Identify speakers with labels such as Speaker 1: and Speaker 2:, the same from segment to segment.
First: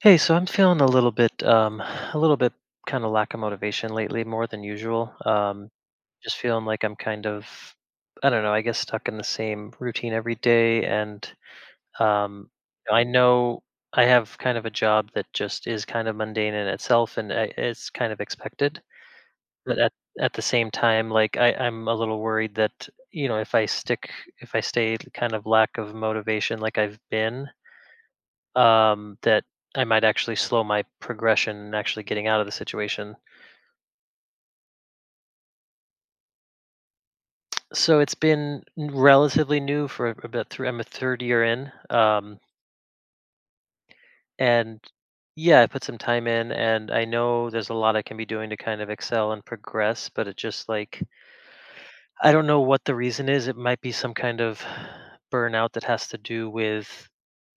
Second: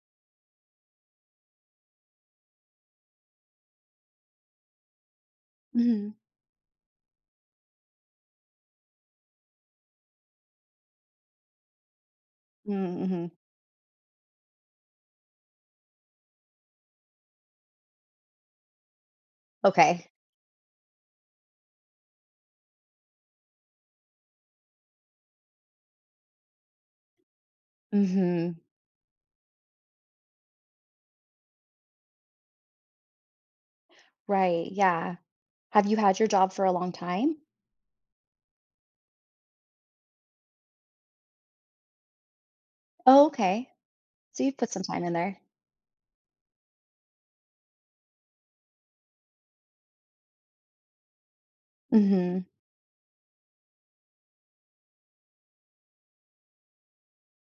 Speaker 1: Hey, so I'm feeling a little bit kind of lack of motivation lately, more than usual.
Speaker 2: Mhm.
Speaker 1: Just feeling like I'm kind of, I don't know, I guess stuck in the same routine every day. And um,
Speaker 2: Mm,
Speaker 1: I
Speaker 2: mhm.
Speaker 1: know I have kind of a job that just is kind of mundane in itself, and it's kind of expected. But at
Speaker 2: Okay.
Speaker 1: at the same time, like I'm a little worried that if I stay kind of lack of motivation, like I've been
Speaker 2: Mhm.
Speaker 1: that I might actually slow my progression and actually getting out of the situation.
Speaker 2: Right, yeah. Have you had your job for a long time?
Speaker 1: So it's been relatively new for about 3. I'm a third year in,
Speaker 2: Oh, okay. So you've put
Speaker 1: and
Speaker 2: some time in there.
Speaker 1: yeah, I put some time in, and I know there's a lot I can be doing to kind of excel and progress. But it just, like, I
Speaker 2: Mhm.
Speaker 1: don't know what the reason is. It might be some kind of burnout that has to do with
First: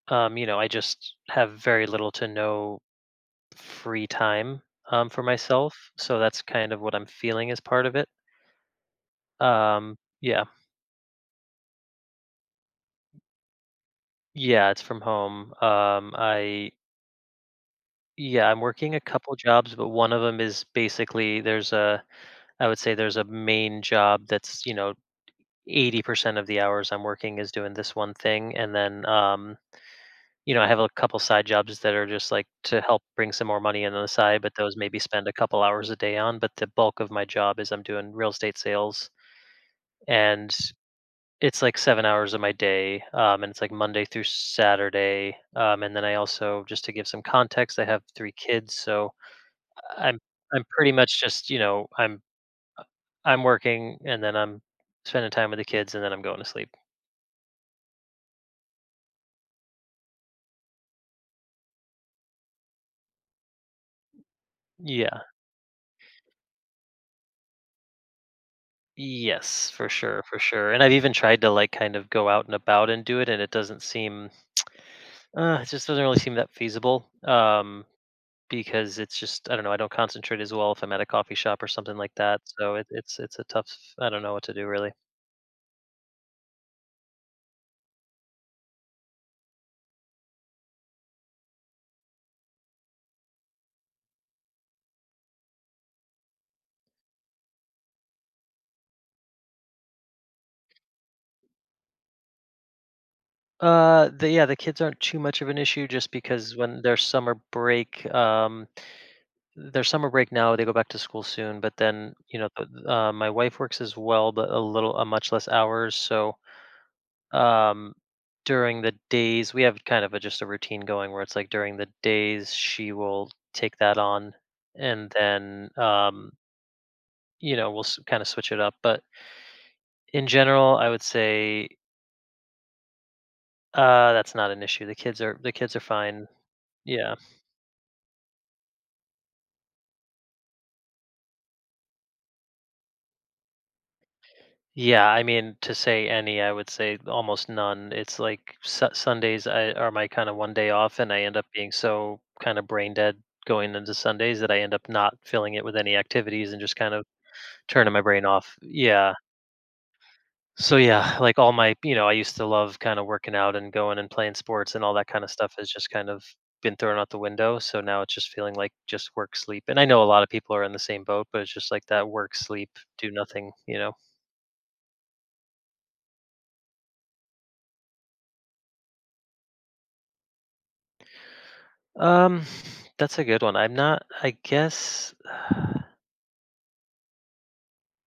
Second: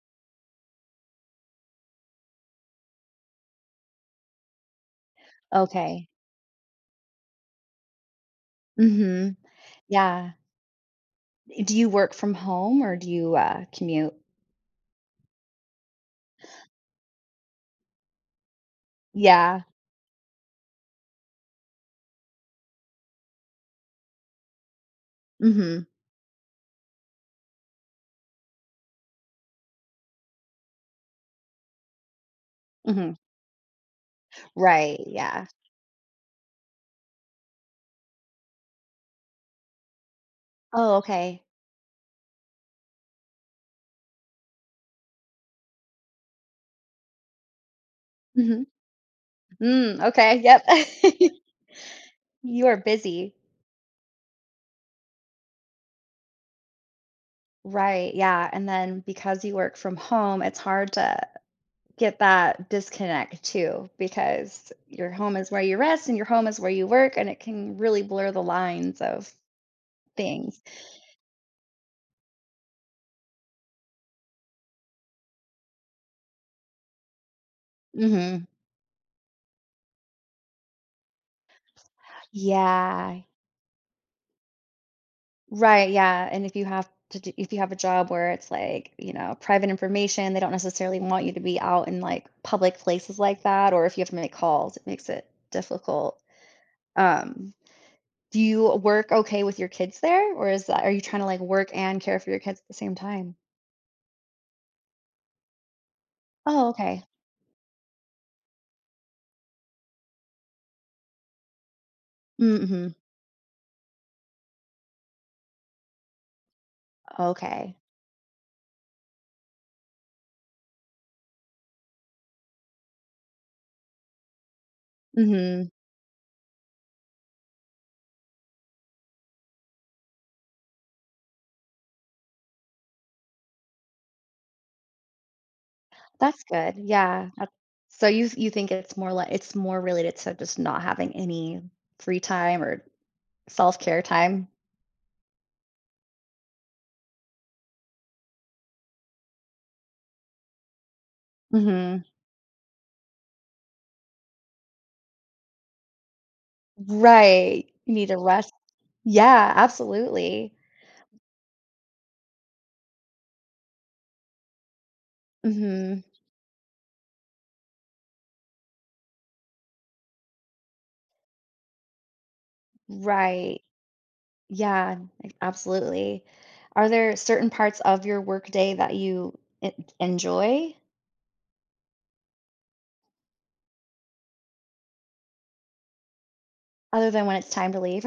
Speaker 1: I just have very little to no free time for myself.
Speaker 2: Okay.
Speaker 1: So that's kind of what I'm feeling as part of it.
Speaker 2: Mhm. Yeah.
Speaker 1: Yeah.
Speaker 2: Do you work from home or do you, commute?
Speaker 1: Yeah, it's from home. I Yeah, I'm working a couple
Speaker 2: Yeah.
Speaker 1: jobs, but one of them is basically there's a I would say there's a main job that's,
Speaker 2: Mhm.
Speaker 1: 80% of the hours I'm working is doing this one thing, and then I have a couple side jobs that are just like to help
Speaker 2: Mhm.
Speaker 1: bring some more money in on the side, but those maybe
Speaker 2: Right,
Speaker 1: spend a
Speaker 2: yeah.
Speaker 1: couple hours a day on. But the bulk of my job is I'm doing real estate sales, and
Speaker 2: Oh, okay.
Speaker 1: it's like 7 hours of my day, and it's, like, Monday through Saturday, and then I also, just to give some context, I have 3
Speaker 2: Mhm.
Speaker 1: kids. So
Speaker 2: Mm,
Speaker 1: I'm
Speaker 2: okay, yep.
Speaker 1: I'm pretty much just, you know, I'm
Speaker 2: You are busy.
Speaker 1: I'm working, and then I'm spending time with the kids, and then I'm going to sleep.
Speaker 2: Right, yeah, and then because you work from home, it's hard to get that disconnect too because your
Speaker 1: Yeah.
Speaker 2: home is where you rest and your home is where you work and it can really blur the lines of
Speaker 1: Yes, for
Speaker 2: things.
Speaker 1: sure, and I've even tried to, like, kind of go out and about and do it, and it just doesn't really seem that feasible,
Speaker 2: Mhm.
Speaker 1: because it's just, I don't know, I don't concentrate as well if I'm at a coffee shop or something like that. So it it's
Speaker 2: Yeah.
Speaker 1: it's a tough. I don't know what to do, really.
Speaker 2: Right, yeah, and if you have to do if you have a job where it's like, you know, private information, they don't necessarily want you to be out in, like, public places like that, or if you have to make calls, it makes it difficult. Um, do you work okay with your kids there, or is that are you trying to, like, work and care for your kids at the same time?
Speaker 1: Yeah, the kids aren't too much of an issue, just because
Speaker 2: Oh,
Speaker 1: when
Speaker 2: okay.
Speaker 1: their summer break now, they go back to school soon. But then,
Speaker 2: Mm, mhm.
Speaker 1: my wife works as well, but much less hours. So,
Speaker 2: Okay.
Speaker 1: um, during the days, we have kind of just a routine going where it's like during the days she will take that on, and then,
Speaker 2: Mhm.
Speaker 1: we'll kind of switch it up. But in general, I would say, that's not an issue. The kids are fine.
Speaker 2: That's good.
Speaker 1: Yeah.
Speaker 2: Yeah. That So you think it's more like it's more related to just not having any free time or self-care time?
Speaker 1: Yeah, I mean, to say any, I would say almost none. It's like Sundays are my kind of one day off, and I end up being
Speaker 2: Mhm.
Speaker 1: so kind of brain dead going into Sundays that I end up not filling it with any activities and just kind of
Speaker 2: Right.
Speaker 1: turning
Speaker 2: You
Speaker 1: my
Speaker 2: need to
Speaker 1: brain
Speaker 2: rest.
Speaker 1: off. Yeah.
Speaker 2: Yeah, absolutely.
Speaker 1: So, yeah, like all my, you know, I used to love kind of working out and going and playing sports, and all that kind of stuff has just
Speaker 2: Mhm.
Speaker 1: kind of been thrown out the window. So now it's just feeling like just work, sleep. And I know a lot of people are in the same boat, but it's just like that work, sleep, do nothing,
Speaker 2: Right.
Speaker 1: you know?
Speaker 2: Yeah, like, absolutely. Are there certain parts of your workday that you en enjoy
Speaker 1: Um, that's a good one. I'm not, I guess,
Speaker 2: other than when it's time to leave?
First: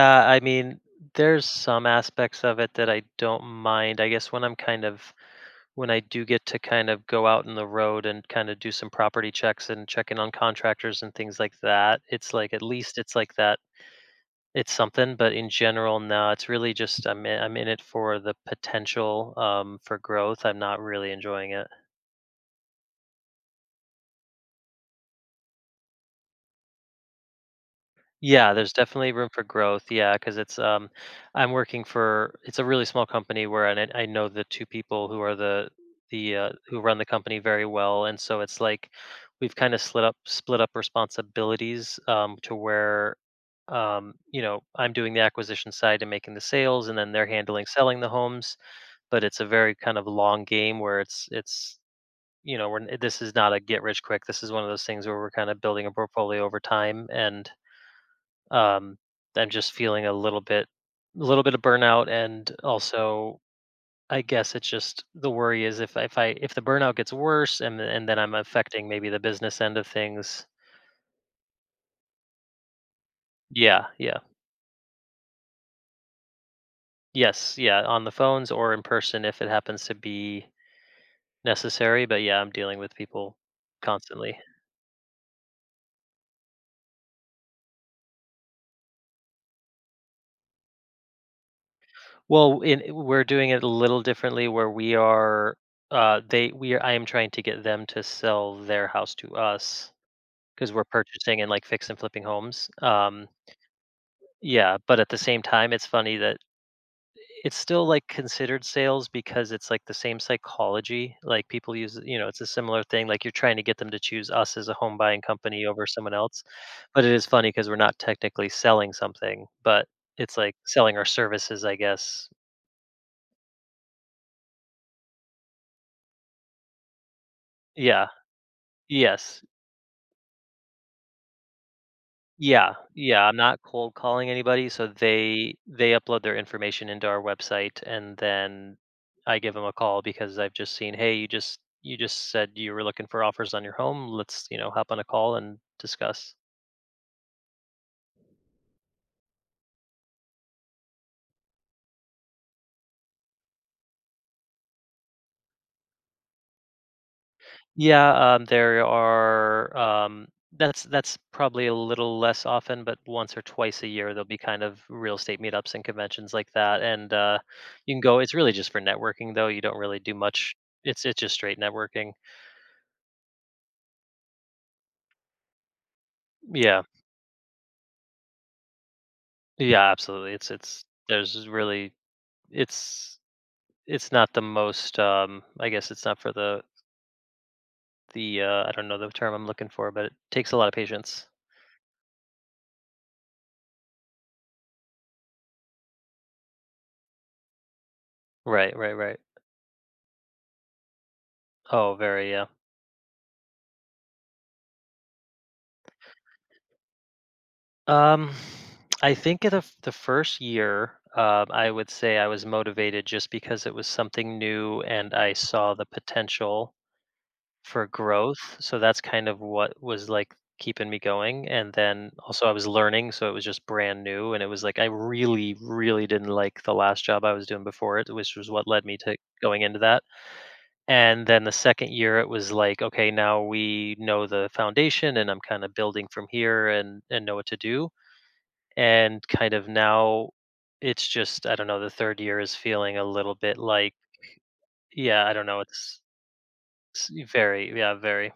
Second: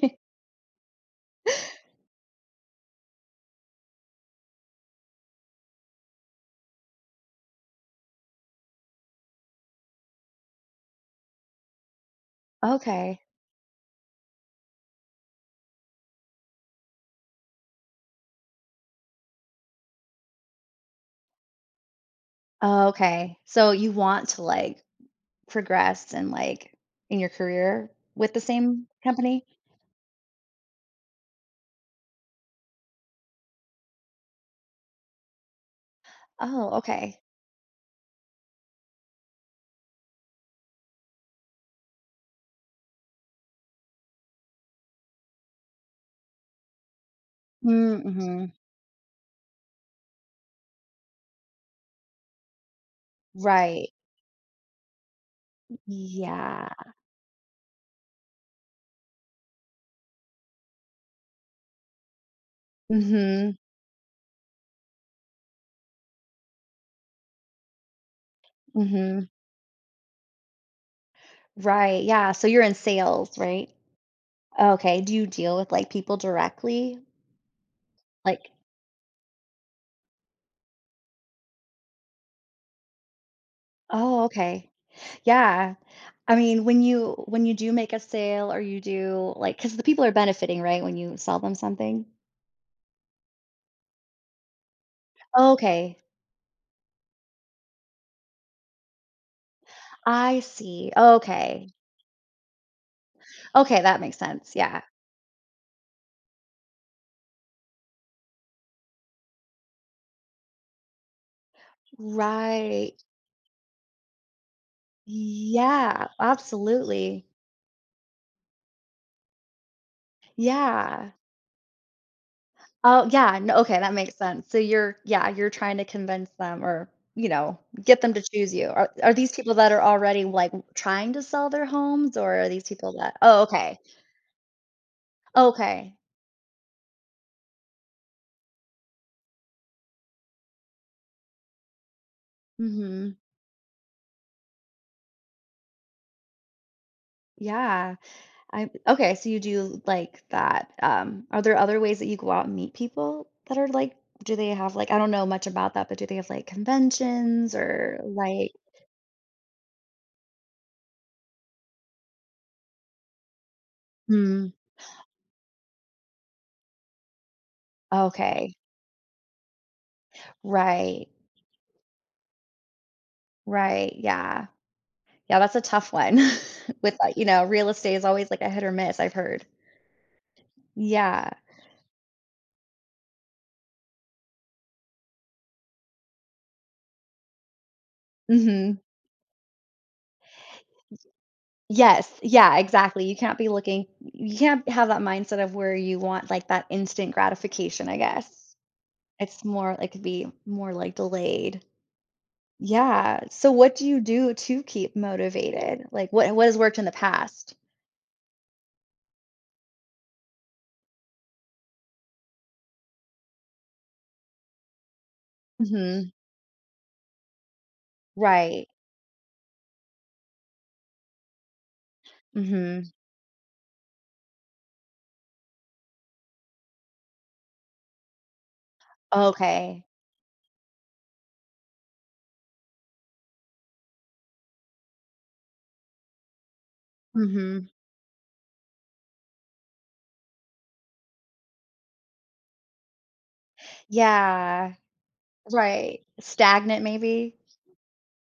Speaker 1: I mean, there's some aspects of it that I don't mind. I guess when I do get to kind of go out in the road and kind of do some property checks and check in on contractors and things like that, it's like at least it's
Speaker 2: Okay.
Speaker 1: like that, it's something. But in general, no, it's really just I'm in it for the potential for growth. I'm not really enjoying it.
Speaker 2: Okay. So you want to, like, progressed and, like, in your career with the
Speaker 1: Yeah, there's
Speaker 2: same
Speaker 1: definitely room for
Speaker 2: company?
Speaker 1: growth. Yeah, because it's, I'm working for, it's a really small company where I know the two people who are the
Speaker 2: Oh,
Speaker 1: who run the
Speaker 2: okay.
Speaker 1: company very well. And so it's like we've kind of split up responsibilities, to where, I'm doing the acquisition side and making the sales, and then they're handling selling
Speaker 2: Mm,
Speaker 1: the
Speaker 2: mhm.
Speaker 1: homes. But it's a very kind of long game where it's this is not a get
Speaker 2: Right.
Speaker 1: rich quick. This is one of those things where we're kind of building a portfolio over
Speaker 2: Yeah.
Speaker 1: time, and um, I'm just feeling a little bit of burnout, and also
Speaker 2: Mhm,
Speaker 1: I guess it's just the worry is if the burnout gets worse, and then I'm affecting maybe the
Speaker 2: mhm.
Speaker 1: business end of things.
Speaker 2: Right, yeah, so you're in sales, right?
Speaker 1: Yeah, yeah,
Speaker 2: Okay, do you deal with, like, people directly?
Speaker 1: yes, yeah, on the phones
Speaker 2: Like
Speaker 1: or in person if it happens to be necessary. But yeah, I'm dealing with people
Speaker 2: oh,
Speaker 1: constantly.
Speaker 2: okay. Yeah. I mean, when you do make a sale or you do like, because the people are benefiting, right, when you sell them something?
Speaker 1: Well, we're doing it a little differently where we are.
Speaker 2: Okay.
Speaker 1: I am trying to get them to sell their house to us.
Speaker 2: I
Speaker 1: 'Cause we're
Speaker 2: see.
Speaker 1: purchasing and, like,
Speaker 2: Okay.
Speaker 1: fix and flipping homes,
Speaker 2: Okay, that makes sense,
Speaker 1: yeah,
Speaker 2: yeah.
Speaker 1: but at the same time, it's funny that it's still, like, considered sales because it's, like, the same psychology, like, people use you know, it's a similar
Speaker 2: Right.
Speaker 1: thing, like, you're trying to get them to choose us as a home buying company over
Speaker 2: Yeah,
Speaker 1: someone else. But it is
Speaker 2: absolutely.
Speaker 1: funny because funny 'cause we're not technically selling something, but it's, like, selling our
Speaker 2: Yeah.
Speaker 1: services, I guess.
Speaker 2: Oh, yeah, no, okay, that makes sense. So you're yeah, you're trying to convince them or, you know, get
Speaker 1: Yeah.
Speaker 2: them to choose you. Are these
Speaker 1: Yes.
Speaker 2: people that are already, like, trying to sell their homes, or are these
Speaker 1: Yeah,
Speaker 2: people that
Speaker 1: yeah, I'm
Speaker 2: Oh,
Speaker 1: not
Speaker 2: okay.
Speaker 1: cold calling anybody, so they
Speaker 2: Okay.
Speaker 1: upload their information into our website, and then I give them a call because I've just seen, "Hey, you just said you were looking
Speaker 2: Mhm.
Speaker 1: for offers on your home. Let's, hop on a call and discuss."
Speaker 2: Yeah. I Okay, so you do like that. Are there other ways that you go out and meet people that are, like do they have, I don't know much about that, but do they have, like, conventions or,
Speaker 1: Yeah, there are that's probably a little less often, but once or twice a year there'll be
Speaker 2: Mm,
Speaker 1: kind of real estate meetups and conventions like that. And you can go, it's really
Speaker 2: okay.
Speaker 1: just for networking, though. You don't really do much. It's
Speaker 2: Right.
Speaker 1: it's just straight networking.
Speaker 2: Right, yeah. Yeah, that's a tough one
Speaker 1: Yeah.
Speaker 2: with, you know, real estate is always like a hit or miss, I've heard.
Speaker 1: Yeah, absolutely.
Speaker 2: Yeah.
Speaker 1: It's it's not the most, I guess it's not for the, I
Speaker 2: Mhm.
Speaker 1: don't know the term I'm looking for. But it takes a lot of patience.
Speaker 2: Yes, yeah, exactly. You can't have that mindset of where you want, like, that instant gratification, I guess.
Speaker 1: Right, right, right.
Speaker 2: It could be more, like, delayed.
Speaker 1: Oh, very, yeah.
Speaker 2: Yeah, so what do you do to keep motivated? Like, what has worked in the past?
Speaker 1: Um I think the first year, I would say I was motivated just because it was something new, and I saw the
Speaker 2: Mhm.
Speaker 1: potential for growth,
Speaker 2: Right.
Speaker 1: so that's kind of what was, like, keeping me going. And then also I was
Speaker 2: Mhm.
Speaker 1: learning, so it was just brand new, and it was, like, I really, really didn't like the last job I was doing before it, which was what led me to going into
Speaker 2: Okay.
Speaker 1: that. And then the 2nd year, it was like, "Okay, now we know the foundation, and I'm kinda building from here, and know what to
Speaker 2: Mhm.
Speaker 1: do." And kind of now it's just, I don't know, the 3rd year is feeling a little bit like,
Speaker 2: Yeah.
Speaker 1: yeah, I don't know, it's
Speaker 2: Right. Stagnant
Speaker 1: s
Speaker 2: maybe?
Speaker 1: very, yeah, very.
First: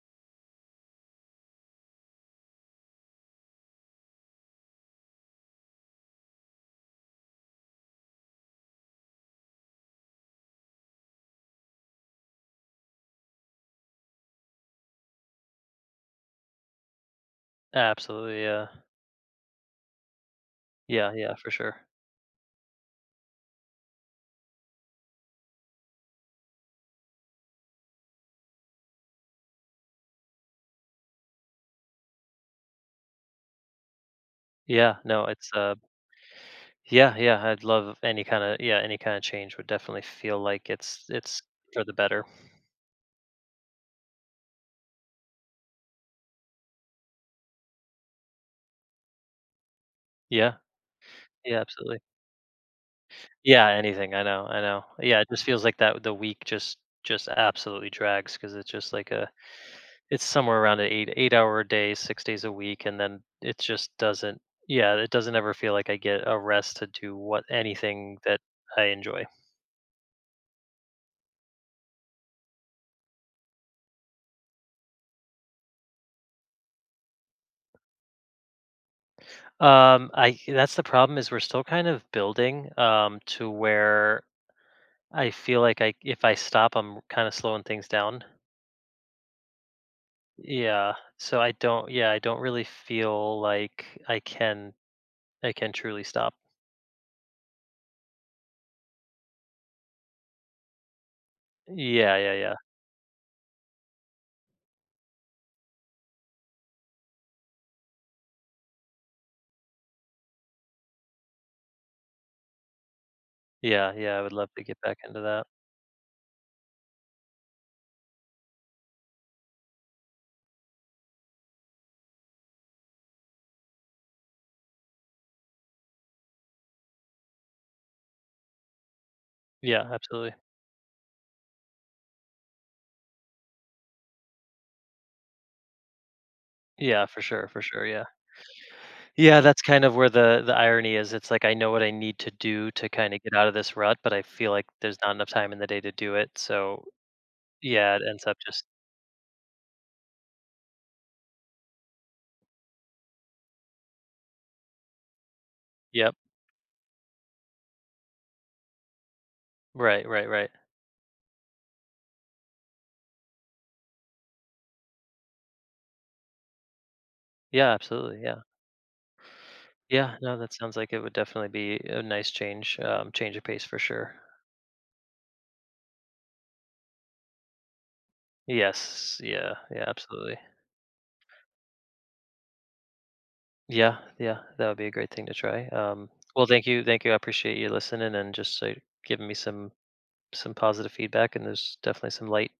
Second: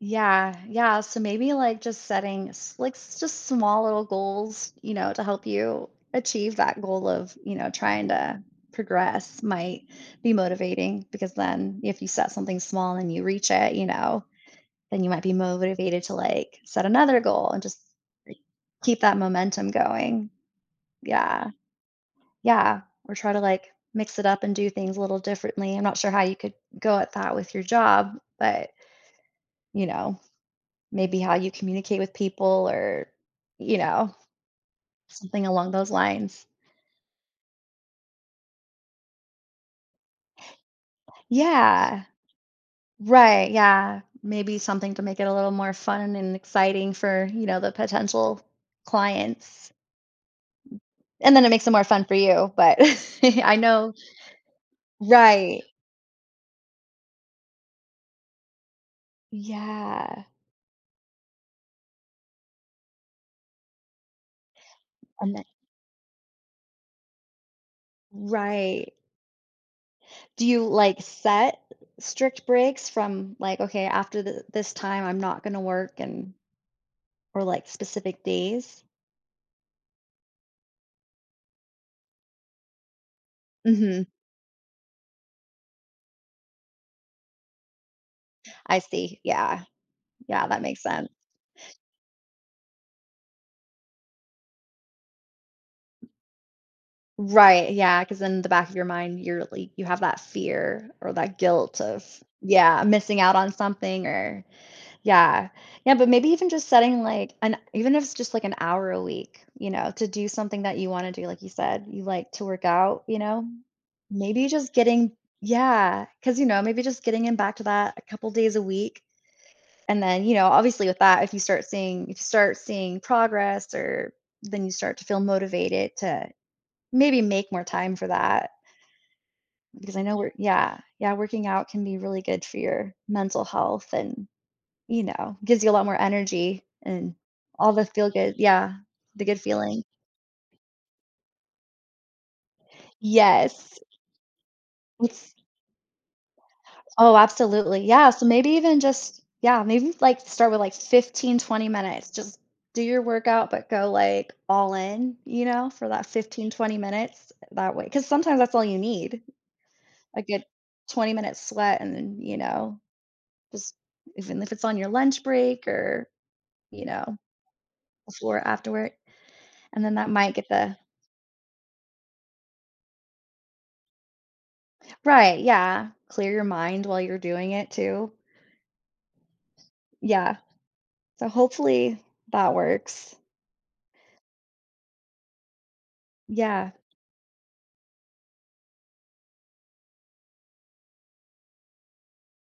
Speaker 2: Yeah, yeah. So maybe like just setting s- like s- just small little goals, you know, to help you achieve that goal of, you know, trying to progress might be motivating because then if you set something small and you reach it, you know, then you might be motivated to like set another goal and just like,
Speaker 1: Absolutely, yeah.
Speaker 2: keep that momentum going.
Speaker 1: Yeah, yeah,
Speaker 2: Yeah.
Speaker 1: for sure.
Speaker 2: Yeah. Or try to like mix it up and do things a little differently. I'm not sure how you could go at that with your job, but you know, maybe how you communicate with people or, you know,
Speaker 1: Yeah, no,
Speaker 2: something
Speaker 1: it's
Speaker 2: along those lines.
Speaker 1: yeah, yeah, I'd love any kind of, yeah, any kind of change would definitely feel like it's for the
Speaker 2: Yeah.
Speaker 1: better.
Speaker 2: Right, yeah. Maybe something to make it a little more fun and exciting for, you know, the potential clients.
Speaker 1: Yeah.
Speaker 2: And then it
Speaker 1: Yeah,
Speaker 2: makes it more
Speaker 1: absolutely.
Speaker 2: fun for you, but I
Speaker 1: Yeah,
Speaker 2: know
Speaker 1: anything. I know. I know. Yeah, it just
Speaker 2: Right.
Speaker 1: feels like that the week just absolutely drags because it's just like a it's
Speaker 2: Yeah.
Speaker 1: somewhere around an 8 hour day, 6 days a week. And then it just doesn't, yeah, it
Speaker 2: And
Speaker 1: doesn't
Speaker 2: then
Speaker 1: ever feel like I get a rest to do what anything that I
Speaker 2: Right.
Speaker 1: enjoy.
Speaker 2: Do you, like, set strict breaks from, like, "Okay, after th this time, I'm not gonna work," and or, like, specific days?
Speaker 1: I That's the problem is we're still kind of building to
Speaker 2: Mhm.
Speaker 1: where I feel like I if I stop, I'm kind of slowing things down.
Speaker 2: I see, yeah. Yeah, that makes
Speaker 1: Yeah.
Speaker 2: sense.
Speaker 1: So I don't, yeah, I don't really feel like I can truly stop.
Speaker 2: Right, yeah, because in the back of your mind, you have that fear or that guilt of,
Speaker 1: Yeah, yeah, yeah.
Speaker 2: yeah, missing out on something or yeah. Yeah, but maybe even just setting like an even if it's just like an hour a week, you know, to do something that you wanna do, like you said, you like to work out, you know?
Speaker 1: Yeah, yeah, I would
Speaker 2: Maybe
Speaker 1: love to
Speaker 2: just
Speaker 1: get back
Speaker 2: getting
Speaker 1: into that.
Speaker 2: Yeah, because you know, maybe just getting in back to that a couple days a week. And then, you know, obviously with that, if you start seeing progress or then you start to feel motivated to maybe make more time for that
Speaker 1: Yeah,
Speaker 2: because I know
Speaker 1: absolutely.
Speaker 2: we're yeah, yeah, working out can be really good for your mental health and, you know, gives you a lot more energy
Speaker 1: Yeah,
Speaker 2: and
Speaker 1: for
Speaker 2: all
Speaker 1: sure,
Speaker 2: the
Speaker 1: yeah.
Speaker 2: feel good yeah, the
Speaker 1: Yeah,
Speaker 2: good
Speaker 1: that's
Speaker 2: feeling.
Speaker 1: kind of where the irony is. It's like I know what I need to do to kind of get out of this
Speaker 2: Yes,
Speaker 1: rut, but I feel like there's not enough
Speaker 2: it's
Speaker 1: time in the day to do it. So,
Speaker 2: oh, absolutely,
Speaker 1: yeah, it
Speaker 2: yeah,
Speaker 1: ends
Speaker 2: so
Speaker 1: up
Speaker 2: maybe
Speaker 1: just,
Speaker 2: even just yeah, maybe, like, start with, like, 15-20 minutes, just do your workout, but go, like, all in, you know, for that
Speaker 1: yep.
Speaker 2: 15-20 minutes that way because sometimes that's all you need,
Speaker 1: Right,
Speaker 2: a
Speaker 1: right,
Speaker 2: good
Speaker 1: right.
Speaker 2: 20-minute-minute sweat and then, you know, just even if it's on your lunch break or, you know,
Speaker 1: Yeah, absolutely.
Speaker 2: before,
Speaker 1: Yeah.
Speaker 2: after work, and then that
Speaker 1: Yeah,
Speaker 2: might
Speaker 1: no,
Speaker 2: get
Speaker 1: that sounds
Speaker 2: the
Speaker 1: like it would definitely be a nice change of pace for sure.
Speaker 2: Right, yeah. Clear your mind while you're doing it too.
Speaker 1: Yes, yeah, yeah,
Speaker 2: Yeah,
Speaker 1: absolutely.
Speaker 2: so hopefully that works.
Speaker 1: Yeah, yeah, that would be a great thing to try. Well, thank
Speaker 2: Yeah,
Speaker 1: you, thank you. I appreciate you listening and just giving me some positive feedback. And there's definitely some light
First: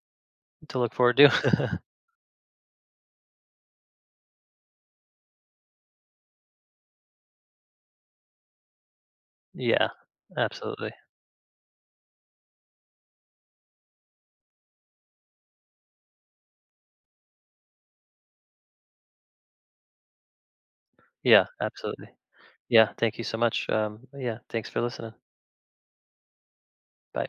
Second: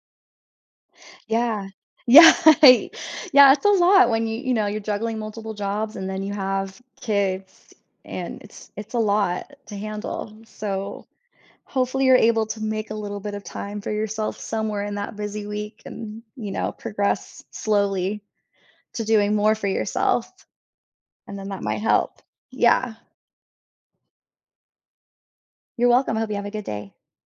Speaker 1: to look forward
Speaker 2: yeah.
Speaker 1: to.
Speaker 2: Yeah, yeah, it's a lot when you know, you're juggling multiple jobs and then you have kids, and it's a lot to
Speaker 1: Yeah,
Speaker 2: handle,
Speaker 1: absolutely.
Speaker 2: so hopefully you're able to make a little bit of time for yourself somewhere in that busy week and, you know, progress slowly. To doing more for yourself, and
Speaker 1: Yeah,
Speaker 2: then that might
Speaker 1: absolutely.
Speaker 2: help.
Speaker 1: Yeah,
Speaker 2: Yeah.
Speaker 1: thank you so much. Yeah, thanks for listening.
Speaker 2: You're welcome. I hope you have a good day.
Speaker 1: Bye.